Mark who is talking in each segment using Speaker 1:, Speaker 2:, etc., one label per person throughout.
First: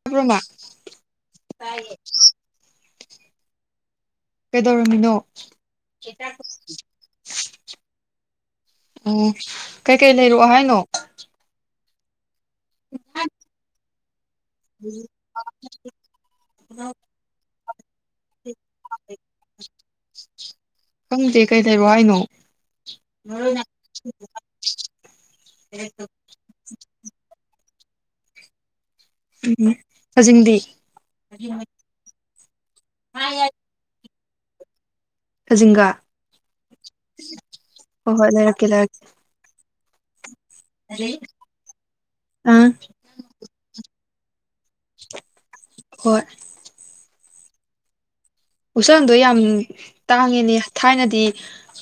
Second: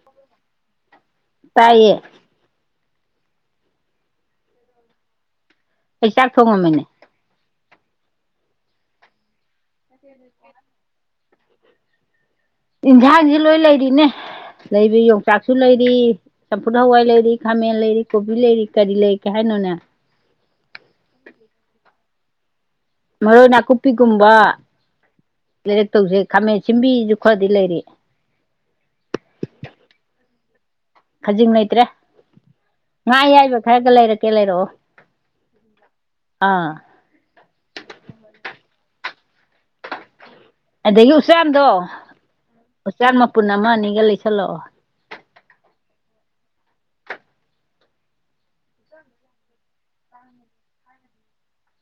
Speaker 1: ꯇꯥꯕ꯭ꯔꯣ ꯃꯥ ꯇꯥꯌꯦ
Speaker 2: ꯇꯥꯏꯌꯦ
Speaker 1: ꯀꯩꯗꯧꯔꯝꯃꯤꯅꯣ
Speaker 2: ꯑꯩ ꯆꯥꯛ ꯊꯣꯡꯉꯝꯃꯤꯅꯦ
Speaker 1: [unintelligible] ꯑꯣ ꯀꯩꯀꯩ ꯂꯩꯔꯛꯑꯣ ꯍꯥꯏꯅꯣ
Speaker 2: ꯏꯟꯐꯥꯟꯁꯤ ꯂꯣꯏ ꯂꯩꯔꯤꯅꯦ꯫ ꯂꯩꯕꯩ ꯌꯣꯡꯆꯥꯛꯁꯨ ꯂꯩꯔꯤ ꯆꯝꯐꯨꯠ ꯍꯋꯥꯏ ꯂꯩꯔꯤ ꯈꯥꯃꯦꯟ ꯂꯩꯔꯤ ꯀꯣꯕꯤ ꯂꯩꯔꯤ ꯀꯔꯤ ꯂꯩꯔꯛꯀꯩ ꯍꯥꯏꯅꯣꯅꯦ
Speaker 1: ꯈꯪꯗꯦ ꯀꯩ ꯂꯩꯔꯣ ꯍꯥꯏꯅꯣ꯫
Speaker 2: ꯃꯔꯣꯏ ꯅꯥꯀꯨꯞꯄꯤꯒꯨꯝꯕ ꯂꯩꯔꯛꯇꯧꯁꯦ ꯈꯥꯃꯦꯟ ꯁꯤꯟꯕꯤꯁꯨ ꯈꯔꯗꯤ ꯂꯩꯔꯤ꯫
Speaker 1: ꯎꯝ ꯈꯖꯤꯡꯗꯤ
Speaker 2: ꯈꯖꯤꯡ ꯂꯩꯇ꯭ꯔꯦ ꯉꯥ ꯑꯌꯥꯏꯕ ꯈꯔꯒ ꯂꯩꯔꯦ꯫ [unintelligible] ꯂꯩꯔꯛꯑꯣ
Speaker 1: ꯈꯖꯤꯡꯒꯥ
Speaker 2: ꯑꯥ
Speaker 1: ꯍꯣꯏ ꯍꯣꯏ ꯂꯩꯔꯛꯀꯦ ꯂꯩꯔꯛꯀꯦ꯫ [inaudible]
Speaker 2: ꯑꯗꯒꯤ ꯎꯆꯥꯟꯗꯣ
Speaker 1: ꯑꯥ
Speaker 2: ꯎꯆꯥꯟ ꯃꯄꯨꯟ ꯑꯃ ꯑꯅꯤꯒ ꯂꯩꯁꯜ [unintelligible]
Speaker 1: ꯍꯣꯏ ꯎꯆꯥꯟꯗꯣ ꯌꯥꯝ ꯇꯥꯡꯉꯤꯅꯦ ꯊꯥꯏꯅꯗꯤ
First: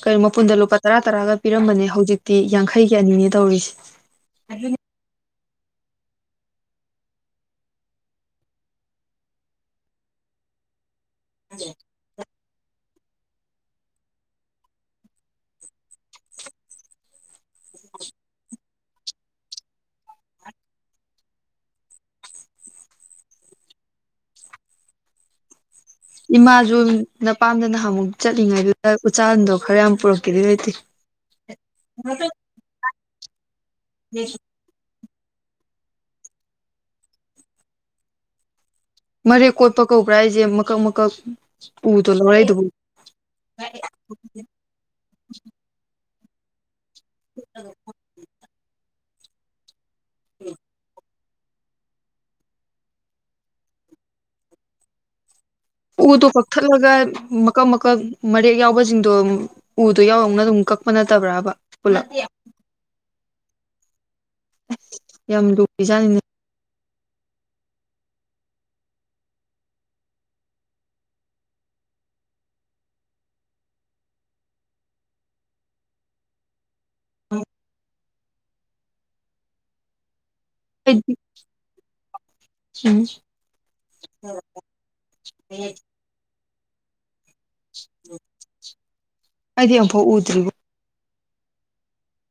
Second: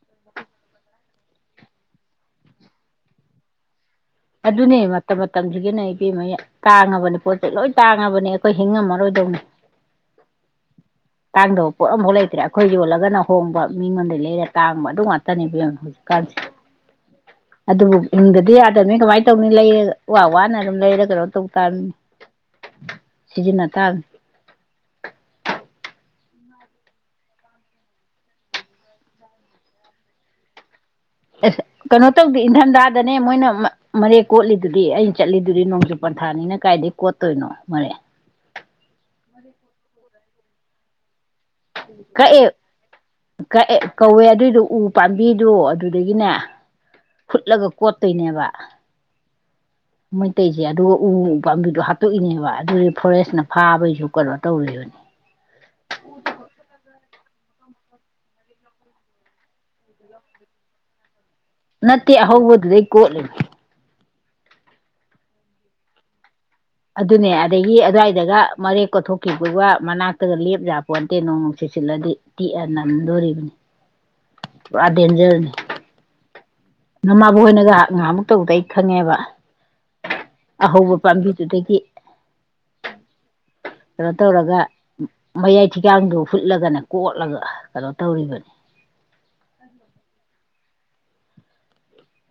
Speaker 1: ꯀꯔꯤ ꯃꯄꯨꯟꯗ ꯂꯨꯄꯥ ꯇꯔꯥ ꯇꯔꯥꯒ ꯄꯤꯔꯝꯕꯅꯦ ꯍꯧꯖꯤꯛꯇꯤ ꯌꯥꯡꯈꯩꯒꯤ ꯑꯅꯤꯅꯦ ꯇꯧꯔꯤꯁꯦ꯫
Speaker 2: ꯑꯗꯨꯅꯦ ꯃꯇꯝ ꯃꯇꯝꯁꯤꯒꯤꯅꯦ ꯏꯕꯦꯝꯃ ꯇꯥꯡꯉꯕꯅꯤ ꯄꯣꯠ ꯆꯩ ꯂꯣꯏ ꯇꯥꯡꯉꯕꯅꯤ ꯑꯩꯈꯣꯏ ꯍꯤꯡꯉꯝꯃꯔꯣꯏꯗꯧꯅꯤ ꯇꯥꯡꯗꯕ ꯄꯣꯠ ꯑꯃꯐꯥꯎ ꯂꯩꯇ꯭ꯔꯦ ꯑꯩꯈꯣꯏ ꯌꯣꯜꯂꯒꯅ ꯍꯣꯡꯕ ꯃꯤꯉꯣꯟꯗꯩ ꯂꯩꯔ ꯇꯥꯡꯕ ꯑꯗꯨ ꯉꯥꯛꯇꯅꯦꯕꯦꯝꯃ ꯍꯧꯖꯤꯛꯀꯥꯟꯁꯦ ꯑꯗꯨꯕꯨ ꯍꯤꯡꯗꯗꯤ ꯅꯤ ꯀꯃꯥꯏꯅ ꯇꯧꯅꯤ ꯂꯩꯔꯒ ꯋꯥꯋꯥꯅ ꯑꯗꯨꯝ ꯂꯩꯔꯒ ꯀꯩꯅꯣ ꯇꯧ ꯇꯥꯕꯅꯤ ꯁꯤꯖꯤꯟꯅ ꯇꯥꯕꯅꯤ꯫
Speaker 1: ꯏꯃꯥꯁꯨ ꯅꯄꯥꯝꯗ ꯅꯍꯥꯟꯃꯨꯛ ꯆꯠꯂꯤꯉꯥꯏꯗꯨꯗ ꯎꯆꯥꯟꯗꯣ ꯈꯔ ꯌꯥꯝ ꯄꯨꯔꯛꯀꯦꯗꯤ ꯂꯩꯇꯦ꯫
Speaker 2: ꯑꯁ ꯀꯩꯅꯣ ꯇꯧꯗꯦ ꯏꯟꯊꯝꯗ ꯗꯅꯦ ꯃꯣꯏꯅ ꯃꯅꯦ ꯀꯣꯠꯂꯤꯗꯨꯗꯤ ꯑꯩ ꯆꯠꯂꯤꯗꯨꯗꯤ ꯅꯣꯡꯖꯨ ꯄꯟꯊꯥꯅꯤꯅ ꯀꯥꯏꯗꯩꯩ ꯀꯣꯠꯇꯣꯏꯅꯣ [unintelligible]
Speaker 1: ꯃꯔꯦꯛ ꯀꯣꯠꯄ ꯀꯧꯕ꯭ꯔꯥ ꯍꯥꯏꯁꯦ ꯃꯀꯛ ꯃꯀꯛ ꯎꯗꯣ
Speaker 2: ꯀꯛꯑꯦ
Speaker 1: ꯂꯧꯔꯛꯏꯗꯨꯕꯨ
Speaker 2: ꯀꯛꯑꯦ ꯀꯧꯏ ꯑꯗꯨꯏꯗꯣ ꯎ ꯄꯥꯝꯕꯤꯗꯣ ꯑꯗꯨꯗꯒꯤꯅꯦ ꯐꯨꯠꯂꯒ ꯀꯣꯠꯇꯨꯏꯅꯦꯕ ꯃꯩꯇꯩꯁꯦ ꯑꯗꯨꯒ ꯎ ꯄꯥꯝꯕꯤꯗꯣ ꯍꯥꯠꯇꯣꯛꯏꯅꯦꯕ ꯑꯗꯨꯏꯁꯨ ꯐꯣꯔꯦꯁꯅ ꯐꯥꯕꯩꯁꯨ ꯀꯩꯅꯣ ꯇꯧꯔꯤꯕꯅꯤ
Speaker 1: ꯎꯗꯣ ꯀꯛꯊꯠꯂꯒ ꯃꯀꯛ ꯃꯀꯛ ꯃꯔꯦꯛ ꯌꯥꯎꯕꯁꯤꯡꯗꯣ ꯎꯗꯣ ꯌꯥꯎ ꯌꯥꯎꯅ ꯑꯗꯨꯝ ꯀꯛꯄ ꯅꯠꯇꯕ꯭ꯔꯥ
Speaker 2: ꯅꯠꯇꯦ ꯑꯍꯧꯕꯗꯨꯗꯩ ꯀꯣꯠꯂꯤꯅꯦ꯫
Speaker 1: ꯌꯥꯝ ꯂꯨꯔꯤꯖꯥꯠꯅꯤꯅꯦ
Speaker 2: ꯑꯗꯨꯅꯦ ꯑꯗꯒꯤ ꯑꯗꯨꯋꯥꯏꯗꯒ ꯃꯔꯦꯛ ꯀꯣꯊꯣꯛꯈꯤꯕꯗꯨꯒ ꯃꯅꯥꯛꯇꯒ ꯂꯦꯞ ꯌꯥꯄꯣꯟꯇꯦ ꯅꯣꯡ ꯅꯨꯡꯁꯤꯠ ꯁꯤꯠꯂꯛꯑꯗꯤ ꯇꯤꯛꯑ ꯅꯝꯗꯣꯔꯤꯕꯅꯤ ꯄꯨꯔꯥ ꯗꯦꯟꯖꯔꯅꯤ꯫ ꯅꯃꯥꯕꯣꯛꯍꯣꯏꯅꯒ ꯉꯍꯥꯟꯃꯨꯛ ꯇꯧꯗꯩ ꯈꯪꯉꯦꯕ ꯑꯍꯧꯕ
Speaker 1: ꯑꯩꯗꯤ
Speaker 2: ꯄꯥꯝꯕꯤ ꯑꯗꯨꯗꯒꯤ
Speaker 1: ꯎꯝ
Speaker 2: ꯀꯩꯅꯣ ꯇꯧꯔꯒ ꯃꯌꯥꯏ ꯊꯤꯒꯥꯡꯗꯣ ꯐꯨꯠꯂꯒꯅ ꯀꯣꯠꯂꯒ ꯀꯩꯅꯣ ꯇꯧꯔꯤꯕꯅꯤ
Speaker 1: ꯑꯩꯗ ꯑꯃꯨꯛꯐꯥꯎ ꯎꯗꯔꯤꯕꯣ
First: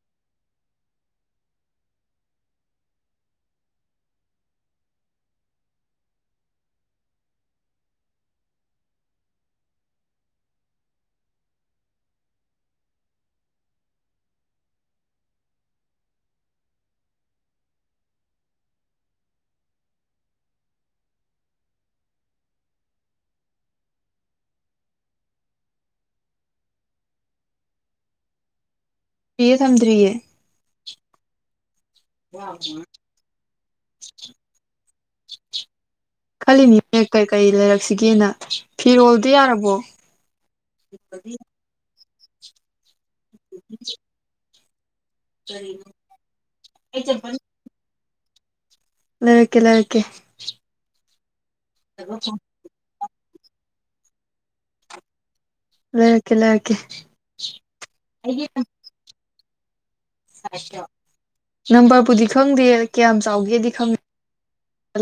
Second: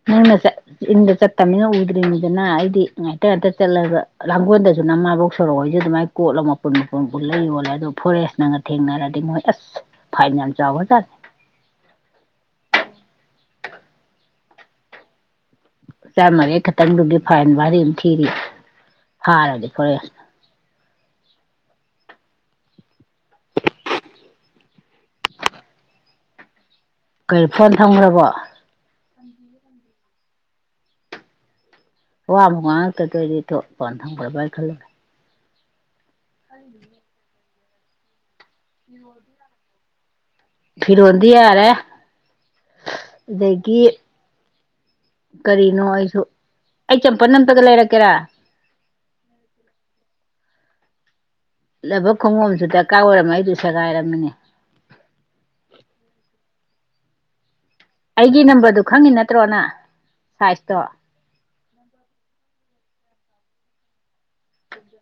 Speaker 2: ꯅꯪꯅ ꯆꯠ ꯌꯨꯝꯗ ꯆꯠꯇꯝꯅꯤꯅ ꯎꯗ꯭ꯔꯤꯝꯅꯤꯗꯅ ꯑꯩꯗꯤ ꯉꯥꯏꯇ ꯉꯥꯏꯇ ꯆꯠꯂꯒ ꯂꯥꯡꯒꯣꯜꯗꯁꯨ ꯅꯃꯥꯕꯣꯛ ꯁꯣꯔꯣꯍꯣꯏꯁꯨ ꯑꯗꯨꯃꯥꯏꯅ ꯀꯣꯠꯂꯒ ꯃꯄꯨꯟ ꯃꯄꯨꯟ ꯄꯨꯜꯂ ꯌꯣꯜꯂꯦ ꯑꯗꯣ ꯐꯣꯔꯦꯁꯅꯒ ꯊꯦꯡꯅꯔꯗꯤ ꯃꯣꯏ ꯑꯁ ꯐꯥꯏꯟ ꯌꯥꯝ ꯆꯥꯎꯒꯔ꯭ꯖꯥꯠꯅꯤ꯫ ꯎꯆꯥꯟ ꯃꯔꯤ ꯈꯛꯇꯪꯗꯨꯒꯤ ꯐꯥꯏꯟ ꯚꯥꯔꯤ ꯑꯝ ꯊꯤꯔꯤ ꯐꯥꯔꯗꯤ ꯐꯣꯔꯦꯁꯅ꯫ ꯀꯔꯤ ꯐꯣꯟ ꯊꯝꯒ꯭ꯔꯕꯣ
Speaker 1: [unintelligible] ꯊꯝꯗ꯭ꯔꯤꯌꯦ꯫
Speaker 2: ꯋꯥ ꯑꯝꯕꯥꯎ ꯉꯥꯡꯉꯛꯇ [unintelligible] ꯐꯣꯟ ꯊꯝꯒ꯭ꯔꯕ ꯍꯥꯏ ꯈꯜꯂꯨꯔꯦ꯫
Speaker 1: [inaudible] ꯈꯜꯂꯤꯅꯤꯅꯦ ꯀꯩ ꯀꯩ ꯂꯩꯔꯛꯁꯤꯒꯦꯅ ꯐꯤꯔꯣꯜꯗꯤ ꯌꯥꯔꯕꯣ
Speaker 2: ꯐꯤꯔꯣꯜꯗꯤ ꯌꯥꯔꯦ ꯑꯗꯒꯤ ꯀꯔꯤꯅꯣ ꯑꯩꯁꯨ ꯑꯩ ꯆꯝꯄꯟ ꯑꯝꯇꯒ ꯂꯩꯔꯛꯀꯦꯔꯥ
Speaker 1: ꯂꯩꯔꯛꯀꯦ ꯂꯩꯔꯛꯀꯦ
Speaker 2: ꯂꯕꯔ ꯈꯣꯡꯉꯨꯞ ꯑꯝꯁꯨ ꯇ ꯀꯥ ꯑꯣꯏꯔꯝꯃ ꯑꯩꯖꯨ ꯁꯦꯒꯥꯏꯔꯝꯃꯅꯦ
Speaker 1: ꯂꯩꯔꯛꯀꯦ ꯂꯩꯔꯛꯀꯦ
Speaker 2: ꯑꯩꯒꯤ ꯅꯝꯕꯔꯗꯨ ꯈꯪꯉꯤ ꯅꯠ [unintelligible]
Speaker 1: ꯅꯝꯕꯔꯕꯨꯗꯤ ꯈꯪꯗꯦ ꯀꯌꯥꯝ ꯆꯥꯎꯒꯦꯗꯤ ꯈꯪꯉꯤ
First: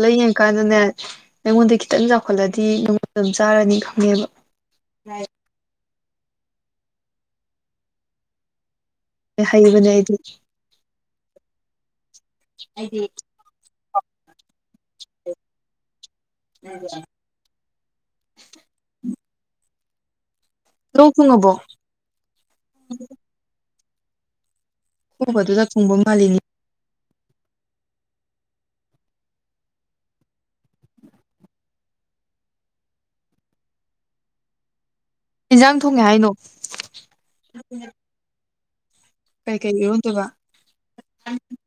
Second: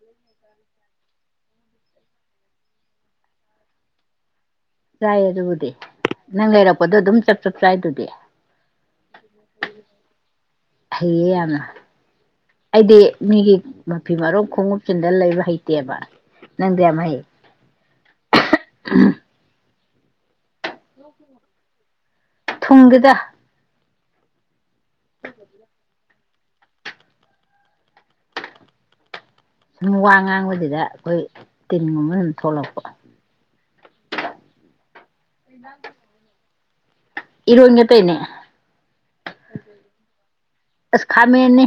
Speaker 1: ꯂꯩ ꯀꯥꯅꯅꯦ ꯑꯩꯉꯣꯟꯗꯩꯩ ꯈꯤꯇꯪ ꯆꯥꯎꯈꯠꯂꯗꯤ ꯅꯉꯣꯟꯗ ꯑꯗꯨꯝ ꯆꯥꯔꯅꯤ ꯈꯪꯉꯦꯕ꯫
Speaker 2: ꯆꯥꯏ ꯑꯗꯨꯕꯨꯗꯤ ꯅꯪ ꯂꯩꯔꯛꯄꯗ ꯑꯗꯨꯝ ꯆꯞ ꯆꯞ ꯆꯥꯏꯗꯨꯗꯤ꯫
Speaker 1: ꯍꯩꯕꯅꯦ ꯑꯩꯗꯤ
Speaker 2: ꯍꯩꯌꯦ ꯌꯥꯝꯅ ꯑꯩꯗꯤ ꯃꯤꯒꯤ ꯃꯥꯊꯤ ꯃꯔꯔꯣ ꯈꯣꯡꯎꯞ ꯆꯟꯗ ꯂꯩꯕ ꯍꯩꯇꯦꯕ ꯅꯪꯗꯤ ꯌꯥꯝ ꯍꯩ
Speaker 1: ꯇꯣ ꯐꯉꯕꯣ
Speaker 2: ꯊꯨꯡꯗ
Speaker 1: ꯍꯣꯕꯗꯨ ꯆꯥꯛ ꯊꯨꯡꯕ ꯃꯥꯜꯂꯤꯅꯤ
Speaker 2: ꯁꯨꯝ ꯋꯥ ꯉꯥꯡꯕꯁꯤꯗ ꯑꯩꯈꯣꯏ ꯇꯤꯟꯒꯨꯝꯕ ꯑꯗꯨꯝ ꯊꯣꯛꯂꯛꯄ
Speaker 1: ꯏꯟꯖꯥꯡ ꯊꯣꯡꯉꯦ ꯍꯥꯏꯅꯣ
Speaker 2: ꯏ ꯑꯣꯏ ꯉ ꯇꯩꯅ
Speaker 1: ꯀꯥꯏ ꯀꯥꯏ ꯌꯎꯗ ꯋꯥ
Speaker 2: ꯑꯁ ꯈꯥꯃꯦꯟꯅꯤ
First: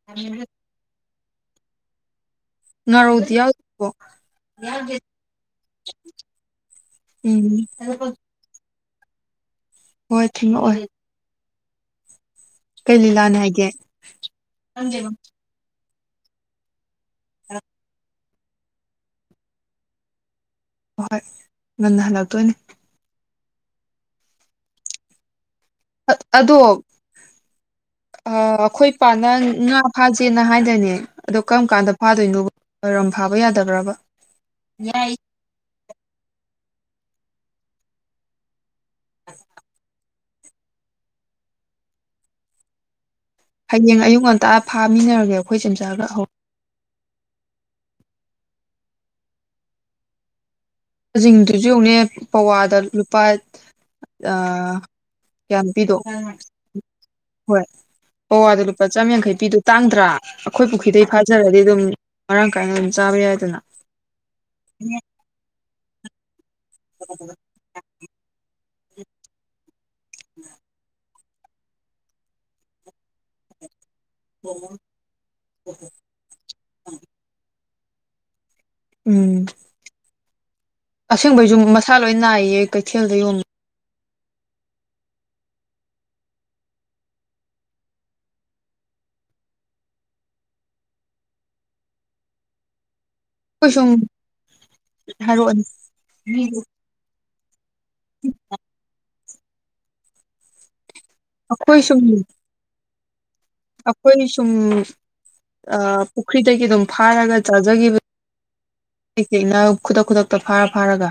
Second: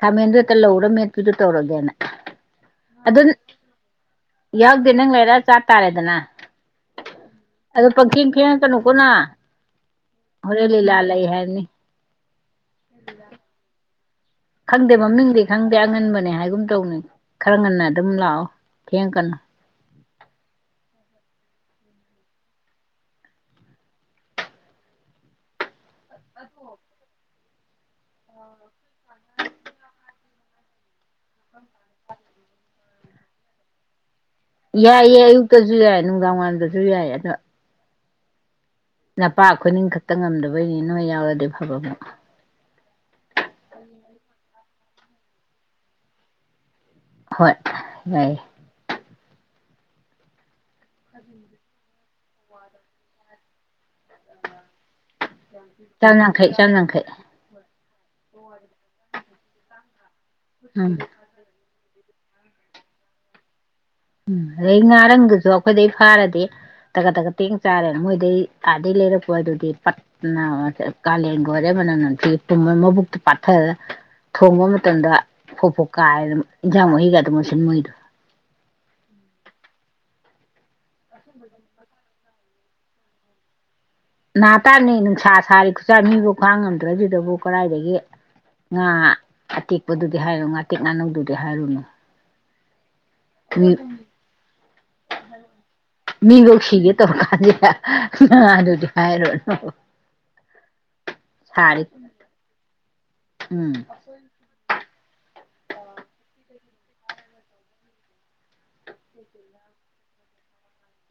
Speaker 2: ꯈꯥꯃꯦꯟꯗꯨꯣ ꯍꯦꯛꯇ ꯂꯧꯔꯝꯃꯦ ꯀꯤꯔꯤ ꯇꯧꯔꯣꯒꯦꯅꯦ ꯑꯗꯨ
Speaker 1: ꯉꯥꯔꯧꯗꯤ ꯌꯥꯎꯗꯕꯣ
Speaker 2: ꯌꯥꯎꯗꯦ ꯅꯪ ꯂꯩꯔ ꯆꯥ ꯇꯥꯔꯦꯗꯅ
Speaker 1: ꯎꯝ
Speaker 2: ꯑꯗꯨꯣ ꯄꯪꯈꯦꯡ ꯈꯦꯡꯅ ꯀꯩꯅꯣ ꯄꯨꯅ
Speaker 1: ꯍꯣꯏ
Speaker 2: ꯍꯔꯦ ꯂꯤꯂꯥ ꯂꯥꯏ ꯍꯥꯏꯅꯤ
Speaker 1: ꯀꯂ ꯂꯅ ꯍꯥꯏꯦ
Speaker 2: ꯈꯪꯗꯦ ꯃꯃꯤꯡꯗꯤ ꯈꯪꯗꯦ ꯑꯉꯟꯕꯅꯦ ꯍꯥꯏꯒꯨꯝ ꯇꯧꯅꯤ ꯈꯔ ꯉꯟꯅ ꯑꯗꯨꯝ ꯂꯥꯛꯑꯣ ꯀ ꯀꯅꯥ
Speaker 1: ꯑꯍꯣꯏ ꯉꯟꯅ ꯍꯜꯂꯛꯇꯣꯏꯅꯦ ꯑꯗꯣ ꯑꯩꯈꯣꯏ ꯏ ꯄꯥꯅ ꯉꯥ ꯐꯥꯖꯦꯅ ꯍꯥꯏꯅꯅꯦ ꯑꯗꯣ ꯀꯔꯝ ꯀꯥꯟꯗ ꯐꯥꯗꯣꯏꯅꯣꯝ ꯐꯥꯕ ꯌꯥꯗꯕ꯭ꯔꯕ
Speaker 2: ꯌꯥꯏ ꯌꯥꯏ ꯏ ꯇꯁꯨꯨ ꯌꯥ ꯅꯨꯡꯗꯥꯡ ꯋꯥꯏꯔꯝꯗꯖꯨ ꯌꯥꯏ ꯑꯗꯣ ꯅꯄꯥ ꯑꯈꯣꯏ ꯅꯤꯡ ꯈꯛ ꯍꯦꯛꯇ ꯉꯝꯗꯕꯩꯅꯤ, ꯅꯣꯏ ꯌꯥꯎꯔꯗꯤ ꯐꯕ ꯃꯨꯛ꯫
Speaker 1: ꯍꯌꯦꯡ ꯑꯌꯨꯛ ꯉꯟꯇꯥ ꯐꯥꯃꯤꯟꯅꯔꯒꯦ ꯑꯩꯈꯣꯏ ꯆꯦꯝꯆꯥꯒ ꯍꯧ
Speaker 2: ꯍꯣꯏ, ꯌꯥꯏꯌꯦ꯫
Speaker 1: [unintelligible] ꯌꯦꯡꯉꯨꯅꯦ ꯄꯋꯥꯗ ꯂꯨꯄꯥ ꯑ
Speaker 2: ꯆꯥꯝ ꯌꯥꯡꯈꯩ, ꯆꯥꯝ ꯌꯥꯡꯈꯩ꯫
Speaker 1: ꯄꯧꯋꯥꯗ ꯂꯨꯄꯥ ꯆꯥꯝꯌꯥꯡꯈꯩ ꯄꯤꯗꯣ ꯇꯥꯡꯗ꯭ꯔꯥ꯫ ꯑꯈꯣꯏ
Speaker 2: ꯎꯝ
Speaker 1: ꯄꯨꯈ꯭ꯔꯤꯗꯩꯩ ꯐꯥꯖꯔꯗꯤ ꯗꯨꯝ ꯃꯔꯥꯡ ꯀꯥꯏꯅ ꯑꯗꯨꯝ ꯆꯥꯕ ꯌꯥꯏꯗꯅ꯫
Speaker 2: ꯎꯝ, ꯑꯗꯩꯩ ꯉꯥꯔꯪꯒꯤꯁꯨ ꯑꯈꯣꯏꯗꯩ ꯐꯥꯔꯗꯤ ꯇꯒꯠ ꯇꯒꯠ ꯇꯦꯡꯅ ꯆꯥꯔꯦ, ꯃꯣꯏꯗꯩ ꯑꯥꯗꯩꯩ ꯂꯩꯔꯛꯄꯗꯨꯗꯤ ꯄꯠ [unintelligible] ꯀꯥꯂꯦꯟꯒ ꯑꯣꯏꯔꯦ ꯃꯅꯝ ꯅꯝꯊꯤꯒꯩ ꯄꯨꯝꯃ ꯃꯕꯨꯛꯇꯣ ꯄꯥꯛꯊꯔ ꯊꯣꯡꯕ ꯃꯇꯝꯗ ꯐꯣꯛ ꯐꯣꯛ ꯀꯥꯏꯔꯗꯅ, ꯏꯟꯖꯥꯡ ꯃꯍꯤꯒꯗꯣ ꯃꯨꯁꯤꯟ ꯃꯨꯏꯗ꯫
Speaker 1: ꯎꯝ ꯑꯁꯦꯡꯕꯩꯁꯨ ꯃꯁꯥꯂꯣꯏ ꯅꯥꯏꯌꯦ ꯀꯩꯊꯦꯜꯗ ꯌꯣꯟ
Speaker 2: ꯍꯥ ꯇꯥꯅꯤ ꯅꯨꯡꯁꯥ ꯁꯥꯔꯤ ꯈꯨꯆꯥꯥꯏ ꯃꯤꯕꯨ ꯈꯥꯡꯉꯝꯗ꯭ꯔ ꯁꯤꯗꯕꯨ ꯀꯗꯥꯏꯗꯒꯤ ꯉꯥ ꯑꯇꯦꯛꯄꯗꯨꯗꯤ ꯍꯥꯏꯔꯨꯅ ꯉꯥꯇꯦꯛ ꯉꯥꯅꯧꯗꯨꯗꯤ ꯍꯥꯏꯔꯨꯅꯨ ꯃꯤ
Speaker 1: ꯈꯣꯏꯁꯨꯝ ꯍꯥꯏꯔꯛꯑꯣꯅꯦ
Speaker 2: [unintelligible] ꯑꯗꯨꯗꯤ ꯍꯥꯏꯔꯣ ꯑꯣ
Speaker 1: ꯑꯈꯣꯏꯁꯨꯝ
Speaker 2: ꯎꯝ
Speaker 1: ꯑꯈꯣꯏꯅꯤ ꯁꯨꯝ ꯑ ꯄꯨꯈ꯭ꯔꯤꯗꯒꯤꯗꯨꯝ ꯐꯥꯔꯒ ꯆꯥꯖꯈꯤꯕ [unintelligible] ꯈꯨꯗꯛ ꯈꯨꯗꯛꯇ ꯐꯥꯔ ꯐꯥꯔꯒ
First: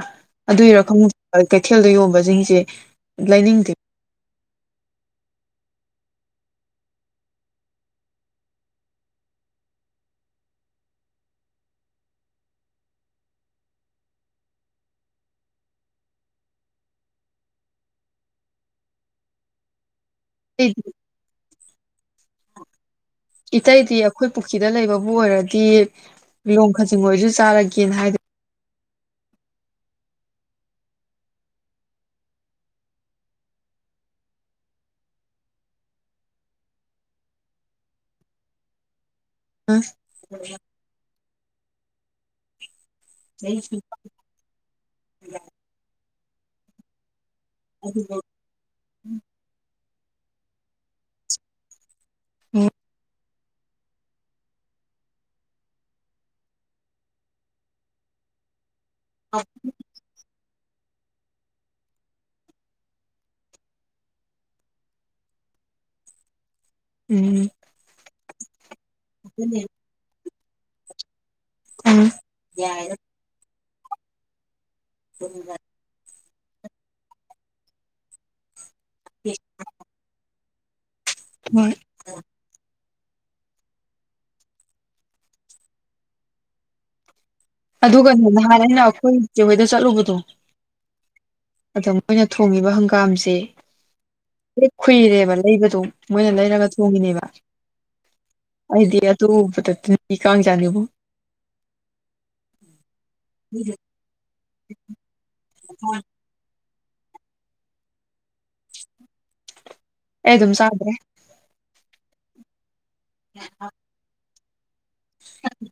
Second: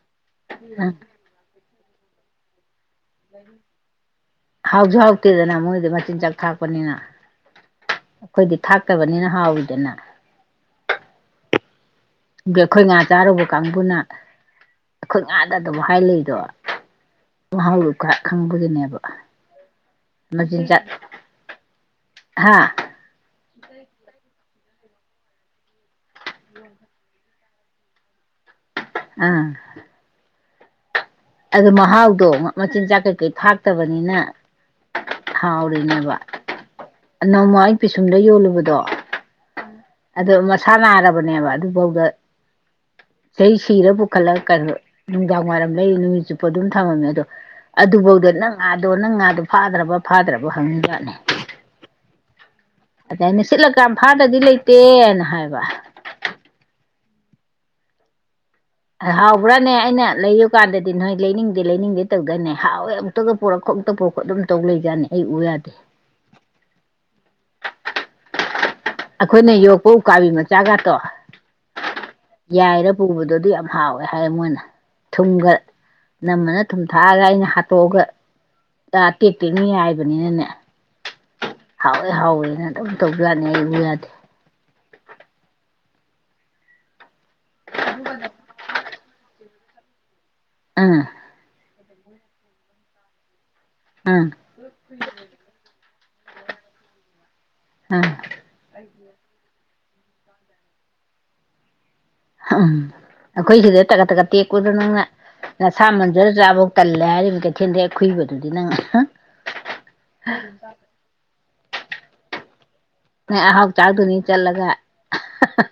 Speaker 1: ꯑꯗꯨꯒꯤꯔ ꯈꯪꯗꯦ [unintelligible] ꯈꯦꯜꯗ ꯌꯣꯟꯕꯁꯤꯡꯁꯦ ꯂꯩꯅꯤꯡꯗꯦ
Speaker 2: ꯍꯥꯎꯁꯨ ꯍꯥꯎꯇꯦꯗꯅ ꯃꯣꯏꯗ ꯃ ꯆꯤꯟꯖꯥꯛ ꯊꯥꯛꯄꯅꯤꯅ ꯑꯩꯈꯣꯏꯗꯤ ꯊꯥꯛꯇꯕꯅꯤꯅ ꯍꯥꯎꯋꯤꯗꯅ ꯑꯩꯈꯣꯏ ꯉꯥ ꯆꯥꯔꯨꯕ ꯀꯥꯡꯕꯨꯅ ꯑꯩꯈꯣꯏ ꯉꯥꯗꯑꯗꯨꯝ ꯍꯥꯏ ꯂꯩꯗꯣ ꯃꯍꯥꯎꯗꯨ ꯄꯨꯔꯥ ꯈꯪꯕꯒꯤꯅꯦꯕ ꯃꯆꯤꯟꯖꯥꯛ ꯍꯥꯥ
Speaker 1: ꯏꯇꯩꯗꯤ ꯑꯩꯈꯣꯏ ꯄꯨꯈ꯭ꯔꯤꯗ ꯂꯩꯕꯕꯨ ꯑꯣꯏꯔꯗꯤ ꯂꯣꯡ ꯈꯆꯤꯡ ꯑꯣꯏꯖꯨ ꯇꯥꯔꯒꯦꯅ ꯍꯥꯏꯗꯤ
Speaker 2: ꯑꯥ ꯑꯗꯨ ꯃꯍꯥꯎꯗꯣ ꯃꯆꯤꯟꯖꯥꯛ ꯀꯩꯀꯩ ꯊꯥꯛꯇꯕꯅꯤꯅ ꯍꯥꯎꯔꯤꯅꯦꯕ ꯅꯣꯡꯃ ꯑꯩꯅ ꯄꯤꯁꯨꯝꯗ ꯌꯣꯜꯂꯨꯕꯗꯣ ꯑꯗꯣ ꯃꯁꯥ ꯅꯥꯔꯕ ꯅꯦꯕ ꯑꯗꯨꯐꯥꯎꯗ ꯆꯍꯤ ꯁꯤꯔ ꯄꯨꯈꯠꯂꯒ ꯀꯩꯅꯣ ꯅꯨꯡꯗꯥꯡ ꯋꯥꯏꯔꯝ ꯂꯩꯔꯤ ꯆꯨꯞꯄꯣ ꯑꯗꯨꯝ ꯊꯝꯃꯦ ꯑꯗꯣ ꯑꯗꯨꯐꯧꯗ ꯅꯪ ꯉꯥꯗꯣ ꯅꯪ ꯉꯥꯗꯣ ꯐꯥꯗ꯭ꯔꯕ ꯐꯥꯗ꯭ꯔꯕ ꯍꯪꯅꯤꯖꯠꯅꯦ
Speaker 1: ꯎꯝ
Speaker 2: ꯑꯗ ꯑꯩꯅ ꯁꯤꯠꯂꯒꯟ ꯐꯥꯗꯗꯤ ꯂꯩꯇꯦ ꯍꯥꯏꯅ ꯍꯥꯏꯕ ꯍꯥꯎꯕ꯭ꯔꯅꯦ ꯑꯩꯅ ꯂꯩꯌꯨ ꯀꯥꯟꯗꯗꯤ ꯗꯤ ꯅꯣꯏ ꯂꯩꯅꯤꯡꯗꯦ ꯂꯩꯅꯤꯡꯗꯦ ꯇꯧꯗꯥꯏꯅꯦ ꯍꯥꯎꯋꯦ ꯑꯃꯨꯛꯇꯒ ꯄꯨꯔꯛꯈꯣ ꯑꯃꯨꯛꯇꯪ ꯄꯨꯔꯛꯈꯣ ꯑꯗꯨꯝ ꯇꯧ ꯂꯩꯖꯥꯠꯅꯤ ꯑꯩ ꯎ ꯌꯥꯗꯦ
Speaker 1: ꯎꯝ
Speaker 2: ꯑꯈꯣꯏ ꯅ ꯌꯣ ꯀꯧ ꯀꯥꯕꯤ ꯆꯥ ꯒꯥ ꯇꯣ ꯌꯥꯏꯔ ꯄꯨꯕꯗꯣ ꯑꯗꯨꯏ [unintelligible] ꯍꯥꯎꯋꯦ ꯍꯥꯏꯌꯦ ꯃꯣꯏꯅ ꯊꯨꯝꯒ ꯅꯝꯃꯅ ꯊꯨꯝ ꯅꯊꯥꯛꯑꯒ ꯑꯩꯅ ꯍꯥꯠꯇꯣꯛꯑꯒ [unintelligible] ꯍꯥꯏꯕꯅꯤꯅꯅꯦ
Speaker 1: ꯍꯣꯏ
Speaker 2: ꯍꯥꯎꯏ ꯍꯥꯎꯏꯅ ꯑꯗꯨꯝ ꯇꯧꯕꯖꯠꯅꯤ ꯌꯥꯗꯦ
Speaker 1: ꯑꯗꯨꯒꯅꯦ ꯉꯍꯥꯟ ꯑꯩꯅ ꯂꯥꯛ ꯑꯩꯈꯣꯏꯆꯦꯍꯣꯏꯗ ꯆꯠꯂꯨꯕꯗꯣ
Speaker 2: ꯑꯥ
Speaker 1: ꯑꯗꯣ ꯑꯩꯅ ꯊꯣꯡꯉꯤꯕ ꯍꯪꯒꯥꯝꯁꯦ
Speaker 2: ꯑꯪ
Speaker 1: ꯂꯣꯏ ꯈꯨꯏꯔꯦꯕ ꯂꯩꯕꯗꯨꯨ ꯃꯣꯏꯅ ꯂꯩꯔꯒ ꯊꯣꯡꯉꯤꯅꯦꯕ
Speaker 2: ꯑꯪ
Speaker 1: ꯑꯩꯗꯤ ꯑꯗꯨ ꯎꯕꯗ ꯑꯗꯨꯗꯤ [unintelligible]
Speaker 2: ꯑꯥꯥ ꯑꯈꯣꯏꯒꯤꯗꯨꯅ ꯇꯒꯠ - ꯇꯒꯠ [unintelligible] ꯅꯪꯅ ꯅꯁꯥ ꯃꯟꯖꯔ ꯆꯥꯔꯣ꯫ ꯇꯜꯂꯦ ꯍꯥꯏꯔꯤꯕ ꯀꯩꯊꯦꯜꯗꯩ ꯑꯈꯨꯏꯕꯗꯨꯗꯤ ꯅꯪ ꯍꯥ꯫
Speaker 1: ꯑꯩ ꯑꯗꯨꯝ ꯆꯥꯗ꯭ꯔꯦ꯫
Speaker 2: ꯉꯥ ꯑꯍꯥꯎ ꯆꯥꯗꯨꯅꯤ꯫ ꯆꯜꯂꯒ ꯍꯥ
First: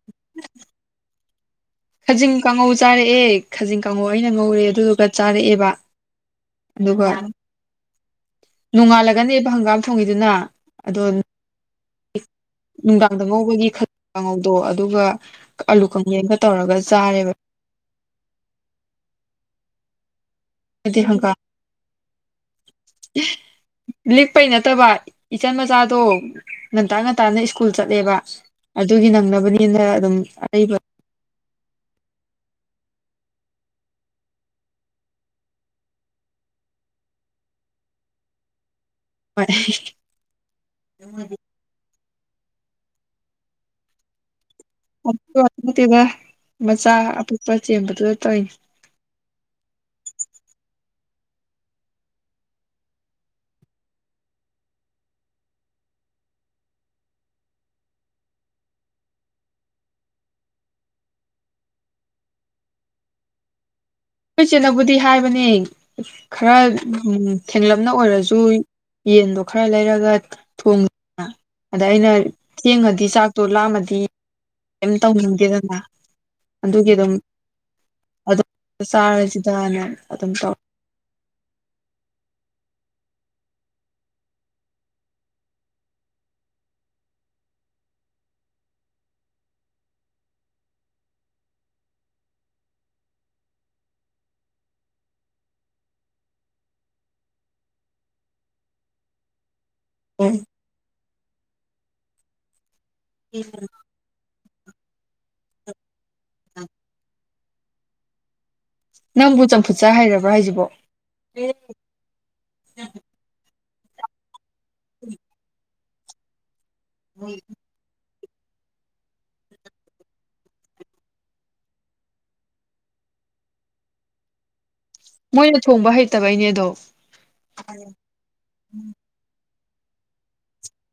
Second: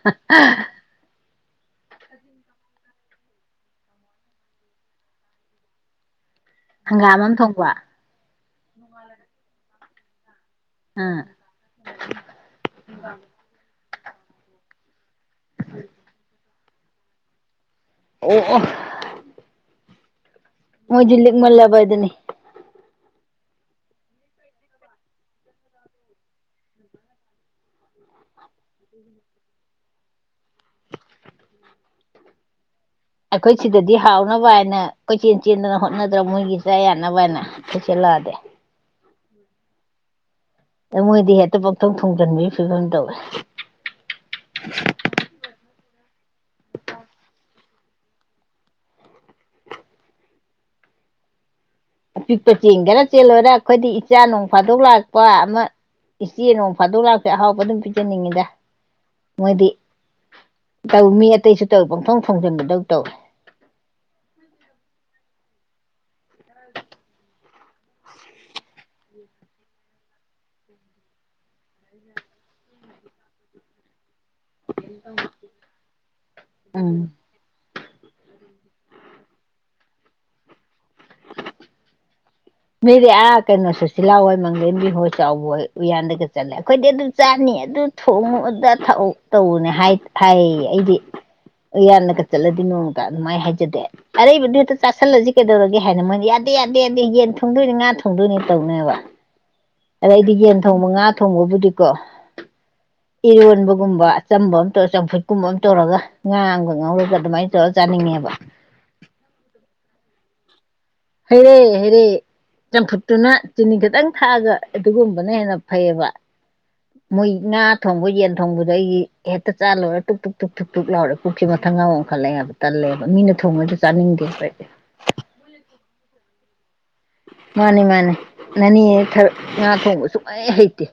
Speaker 2: ꯍꯥ ꯍꯥ
Speaker 1: ꯈꯥꯖꯤꯡ ꯀꯥꯡꯉꯧ ꯆꯥꯔꯛꯑꯦ ꯈꯥꯖꯤꯡ ꯀꯥꯡꯉꯧ ꯑꯩꯅ ꯉꯧꯔꯦ ꯑꯗꯨꯗꯨꯒ ꯆꯥꯔꯛꯑꯦꯕ꯫ ꯑꯗꯨꯒ
Speaker 2: ꯍꯪꯒꯥꯝ ꯑꯃ ꯊꯣꯡꯕ꯫
Speaker 1: ꯅꯣꯡꯉꯥꯜꯂꯒꯅꯦꯕ ꯍꯪꯒꯥꯝ ꯊꯣꯡꯉꯤꯗꯨꯅ꯫ ꯑꯗꯣ
Speaker 2: ꯑꯥ
Speaker 1: [unintelligible] ꯅꯨꯡꯗꯥꯡꯗ ꯉꯧꯕꯒꯤ ꯈ ꯀꯥꯡꯉꯧꯗꯣ ꯑꯗꯨꯒ ꯑꯂꯨ ꯀꯪꯃꯦꯠ ꯑꯝꯒ ꯇꯧꯔꯒ ꯆꯥꯔꯦꯕ꯫
Speaker 2: ꯑꯣ ꯑꯣ
Speaker 1: ꯍꯥꯏꯗꯤ
Speaker 2: ꯃꯣꯏꯗꯤ
Speaker 1: ꯍꯪꯒꯥꯝ
Speaker 2: ꯂꯤꯛꯃꯜꯂꯕꯗꯨꯅꯤ꯫
Speaker 1: ꯂꯤꯛꯄꯩ ꯅꯠꯇꯕ ꯏꯆꯟ ꯃꯆꯥꯗꯣ ꯉꯟꯇꯥ ꯉꯟꯇꯥꯅ ꯁ꯭ꯀꯨꯜ ꯆꯠꯂꯦꯕ ꯑꯗꯨꯒꯤ ꯅꯪꯅꯕꯅꯦꯅ ꯑꯗꯨꯝ ꯑꯔꯩꯕ
Speaker 2: ꯑꯩꯈꯣꯏ ꯁꯤꯗꯗꯤ ꯍꯥꯎꯅꯕ ꯍꯥꯏꯅ ꯀꯣꯏꯆꯦꯟ ꯆꯦꯟꯗꯅ ꯍꯣꯠꯅꯗꯅ ꯃꯣꯏꯒꯤ ꯆꯥ ꯌꯥꯅꯕ ꯍꯥꯏꯅ ꯑꯩꯈꯣꯏ ꯆꯦ ꯂꯥꯛꯑꯗꯤ꯫
Speaker 1: ꯍꯣꯏ
Speaker 2: ꯃꯣꯏꯗꯤ ꯍꯦꯚꯇ ꯄꯪꯇꯧ ꯍꯣꯡꯖꯤꯟꯕꯒꯤ ꯐꯤꯕꯝ ꯇꯧꯋꯦ꯫
Speaker 1: ꯑꯗꯨꯗꯣ ꯅꯠꯇꯦꯗ ꯃꯆꯥ ꯑꯄꯤꯛꯄ ꯆꯦꯟꯕꯗꯨꯗ ꯇꯧꯔꯤꯅꯤ꯫
Speaker 2: ꯑꯄꯤꯛꯄ ꯆꯦꯟꯒꯦꯔꯥ - ꯆꯦꯜꯂꯣꯏꯔ ꯑꯩꯈꯣꯏꯗꯤ ꯏꯆꯥ ꯅꯣꯡ ꯐꯥꯗꯣꯛ ꯂꯥꯛꯄ ꯑꯃ ꯏꯆꯦ ꯅꯣꯡ ꯐꯥꯗꯣꯛ ꯂꯥꯛꯄꯖꯦ ꯑꯍꯥꯎꯕ ꯑꯗꯨꯝ ꯄꯤꯖꯅꯤꯡꯉꯤꯗ, ꯃꯣꯏꯗꯤ ꯇꯧꯏ ꯃꯤ ꯑꯇꯩꯁꯨ ꯇꯧꯏ ꯄꯪꯊꯣꯡ ꯐꯣꯡꯖꯤꯟꯕꯗꯧ ꯇꯧꯏ꯫
Speaker 1: ꯑꯩꯈ ꯏꯆꯦꯅꯕꯨꯗꯤ ꯍꯥꯏꯕꯅꯦ ꯈꯔ ꯊꯦꯡꯂꯞꯅ ꯑꯣꯏꯔꯁꯨ ꯌꯦꯟꯗꯣ ꯈꯔ ꯂꯩꯔꯒ ꯊꯣꯡꯗꯅ ꯑꯗ ꯑꯩꯅ ꯊꯦꯡꯉꯗꯤ ꯆꯥꯛꯇꯣ ꯂꯥꯝꯃꯗꯤ ꯀꯩꯝ ꯇꯧꯅꯤꯡꯗꯦꯗꯅ ꯑꯗꯨꯒꯤ
Speaker 2: ꯎꯝ
Speaker 1: ꯑꯗꯨꯝ ꯑꯗꯣ ꯆꯥꯔꯁꯤꯗꯅ ꯑꯗꯨꯝ ꯇꯧ
Speaker 2: [inaudible] ꯃꯤꯗꯤ ꯑꯥ ꯀꯩꯅꯣꯁꯨꯁꯤꯂꯥ ꯍꯣꯏ ꯃꯥꯂꯦꯝꯕꯤ ꯍꯣꯏ ꯆꯥꯎꯕ ꯍꯣꯏ ꯎꯌꯥꯟꯗꯒ ꯆꯠꯂꯦ ꯑꯩꯈꯣꯏꯗꯤ ꯑꯗꯨ ꯆꯥꯅꯤ ꯑꯗꯨ ꯊꯣꯡꯉꯨ ꯑꯗꯥ ꯊꯥꯛꯎ ꯇꯧꯑꯅꯥ ꯍꯥꯏꯑꯥꯌꯦ ꯑꯩꯗꯤ ꯎꯌꯥꯟꯗꯒ ꯆꯠꯂꯗꯤ ꯅꯣꯡꯇ ꯑꯗꯨꯃꯥꯏ ꯍꯥꯏꯖꯗꯦ, ꯑꯔꯩꯕꯗꯨ ꯍꯦꯛꯇ ꯆꯥꯥꯁꯜꯂꯁꯤ ꯀꯩꯗꯧꯔꯒꯦ ꯍꯥꯏꯅ ꯃꯣꯏꯅ ꯌꯥꯗꯦ ꯌꯥꯗꯦ ꯌꯥꯗꯦ ꯌꯦꯟ ꯊꯣꯡꯗꯣꯏꯅꯤ ꯉꯥ ꯊꯣꯡꯗꯣꯏꯅꯤ ꯇꯧꯅꯦꯕ꯫ ꯑꯗ ꯑꯩꯗꯤ ꯌꯦꯟꯊꯣꯡꯕ ꯉꯥ ꯊꯣꯡꯕꯕꯨꯗꯤ ꯀꯣ ꯏꯔꯣꯜꯕꯒꯨꯝꯕ ꯑꯆꯝꯕꯝ ꯇꯣ ꯆꯝꯐꯨꯠ ꯀꯨꯝꯕ ꯑꯃ ꯇꯧꯔꯒ ꯉꯥ ꯑꯝꯒ ꯉꯧꯔꯒ ꯑꯗꯨꯃꯥꯏꯅ ꯗꯣ ꯆꯥꯅꯤꯡꯉꯦꯕ꯫
Speaker 1: ꯑꯣ
Speaker 2: ꯍꯩ ꯔꯦ ꯍꯩꯔꯦ ꯌꯥꯝ ꯐꯨꯠꯇꯨꯅ ꯆꯤꯅꯤ ꯈꯤꯇꯪ ꯊꯥꯛꯑꯒ ꯑꯗꯨꯒꯨꯝꯕꯅ ꯍꯦꯟꯅꯥ ꯐꯩꯑꯦꯕ ꯃꯣꯏ ꯉꯥ ꯊꯣꯡꯕ ꯌꯦꯟ ꯊꯣꯡꯕꯗ ꯑꯩꯒꯤ ꯍꯦꯛꯇ ꯆꯥ ꯂꯣꯏꯔꯦ ꯇꯨꯛ ꯇꯨꯛ ꯇꯨꯛ ꯇꯨꯛ ꯂꯥꯎꯔꯦ ꯄꯨꯛꯁꯦ ꯃꯊꯪꯒ ꯑꯣꯟꯈꯠꯂꯦ ꯍꯥꯏꯕ ꯇꯜꯂꯦꯕ ꯃꯤꯅ ꯊꯣꯡꯉꯩꯁꯨ ꯆꯥꯅꯤꯡꯗꯦ ꯑꯩ
Speaker 1: ꯃꯣꯏꯅ ꯊꯣꯡꯕ ꯍꯩ ꯇꯕꯩꯅꯦ ꯑꯗꯣ
Speaker 2: ꯃꯥꯅꯦ ꯃꯥꯅꯦ ꯅꯥꯅꯦ ꯊꯔ ꯉ ꯊꯣꯡꯕ ꯁꯨꯡꯍꯩ ꯍꯩꯇꯦ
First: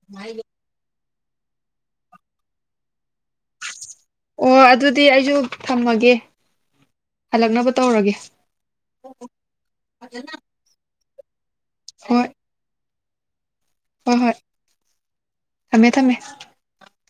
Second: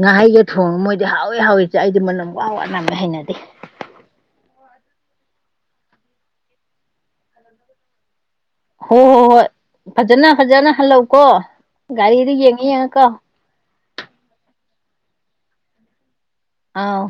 Speaker 2: ꯉꯍꯩꯒꯊꯣꯡ ꯃꯣꯏ ꯍꯥꯎꯋꯦ ꯍꯥꯎꯋꯦꯁꯦ ꯑꯩꯗꯤ ꯃꯅꯝ ꯋꯥ ꯋꯥ ꯅꯝꯃꯦ ꯍꯩꯅꯗꯦ
Speaker 1: ꯍꯣꯏ ꯑꯗꯨꯗꯤ ꯑꯩꯁꯨ ꯊꯝꯃꯒꯦ ꯍꯂꯛꯅꯕ ꯇꯧꯔꯒꯦ
Speaker 2: ꯍꯣ ꯍꯣ ꯍꯣꯏ ꯐꯖꯅ ꯐꯖꯅ ꯍꯜꯂꯧ ꯀꯣ
Speaker 1: ꯍꯣꯏ
Speaker 2: ꯒꯥꯔꯤꯗꯤ ꯌꯦꯡꯉ ꯌꯦꯡꯉꯥ ꯀ
Speaker 1: ꯍꯣꯏ ꯍꯣꯏ ꯊꯝꯃꯦ ꯊꯝꯃꯦ
Speaker 2: ꯑꯥꯎ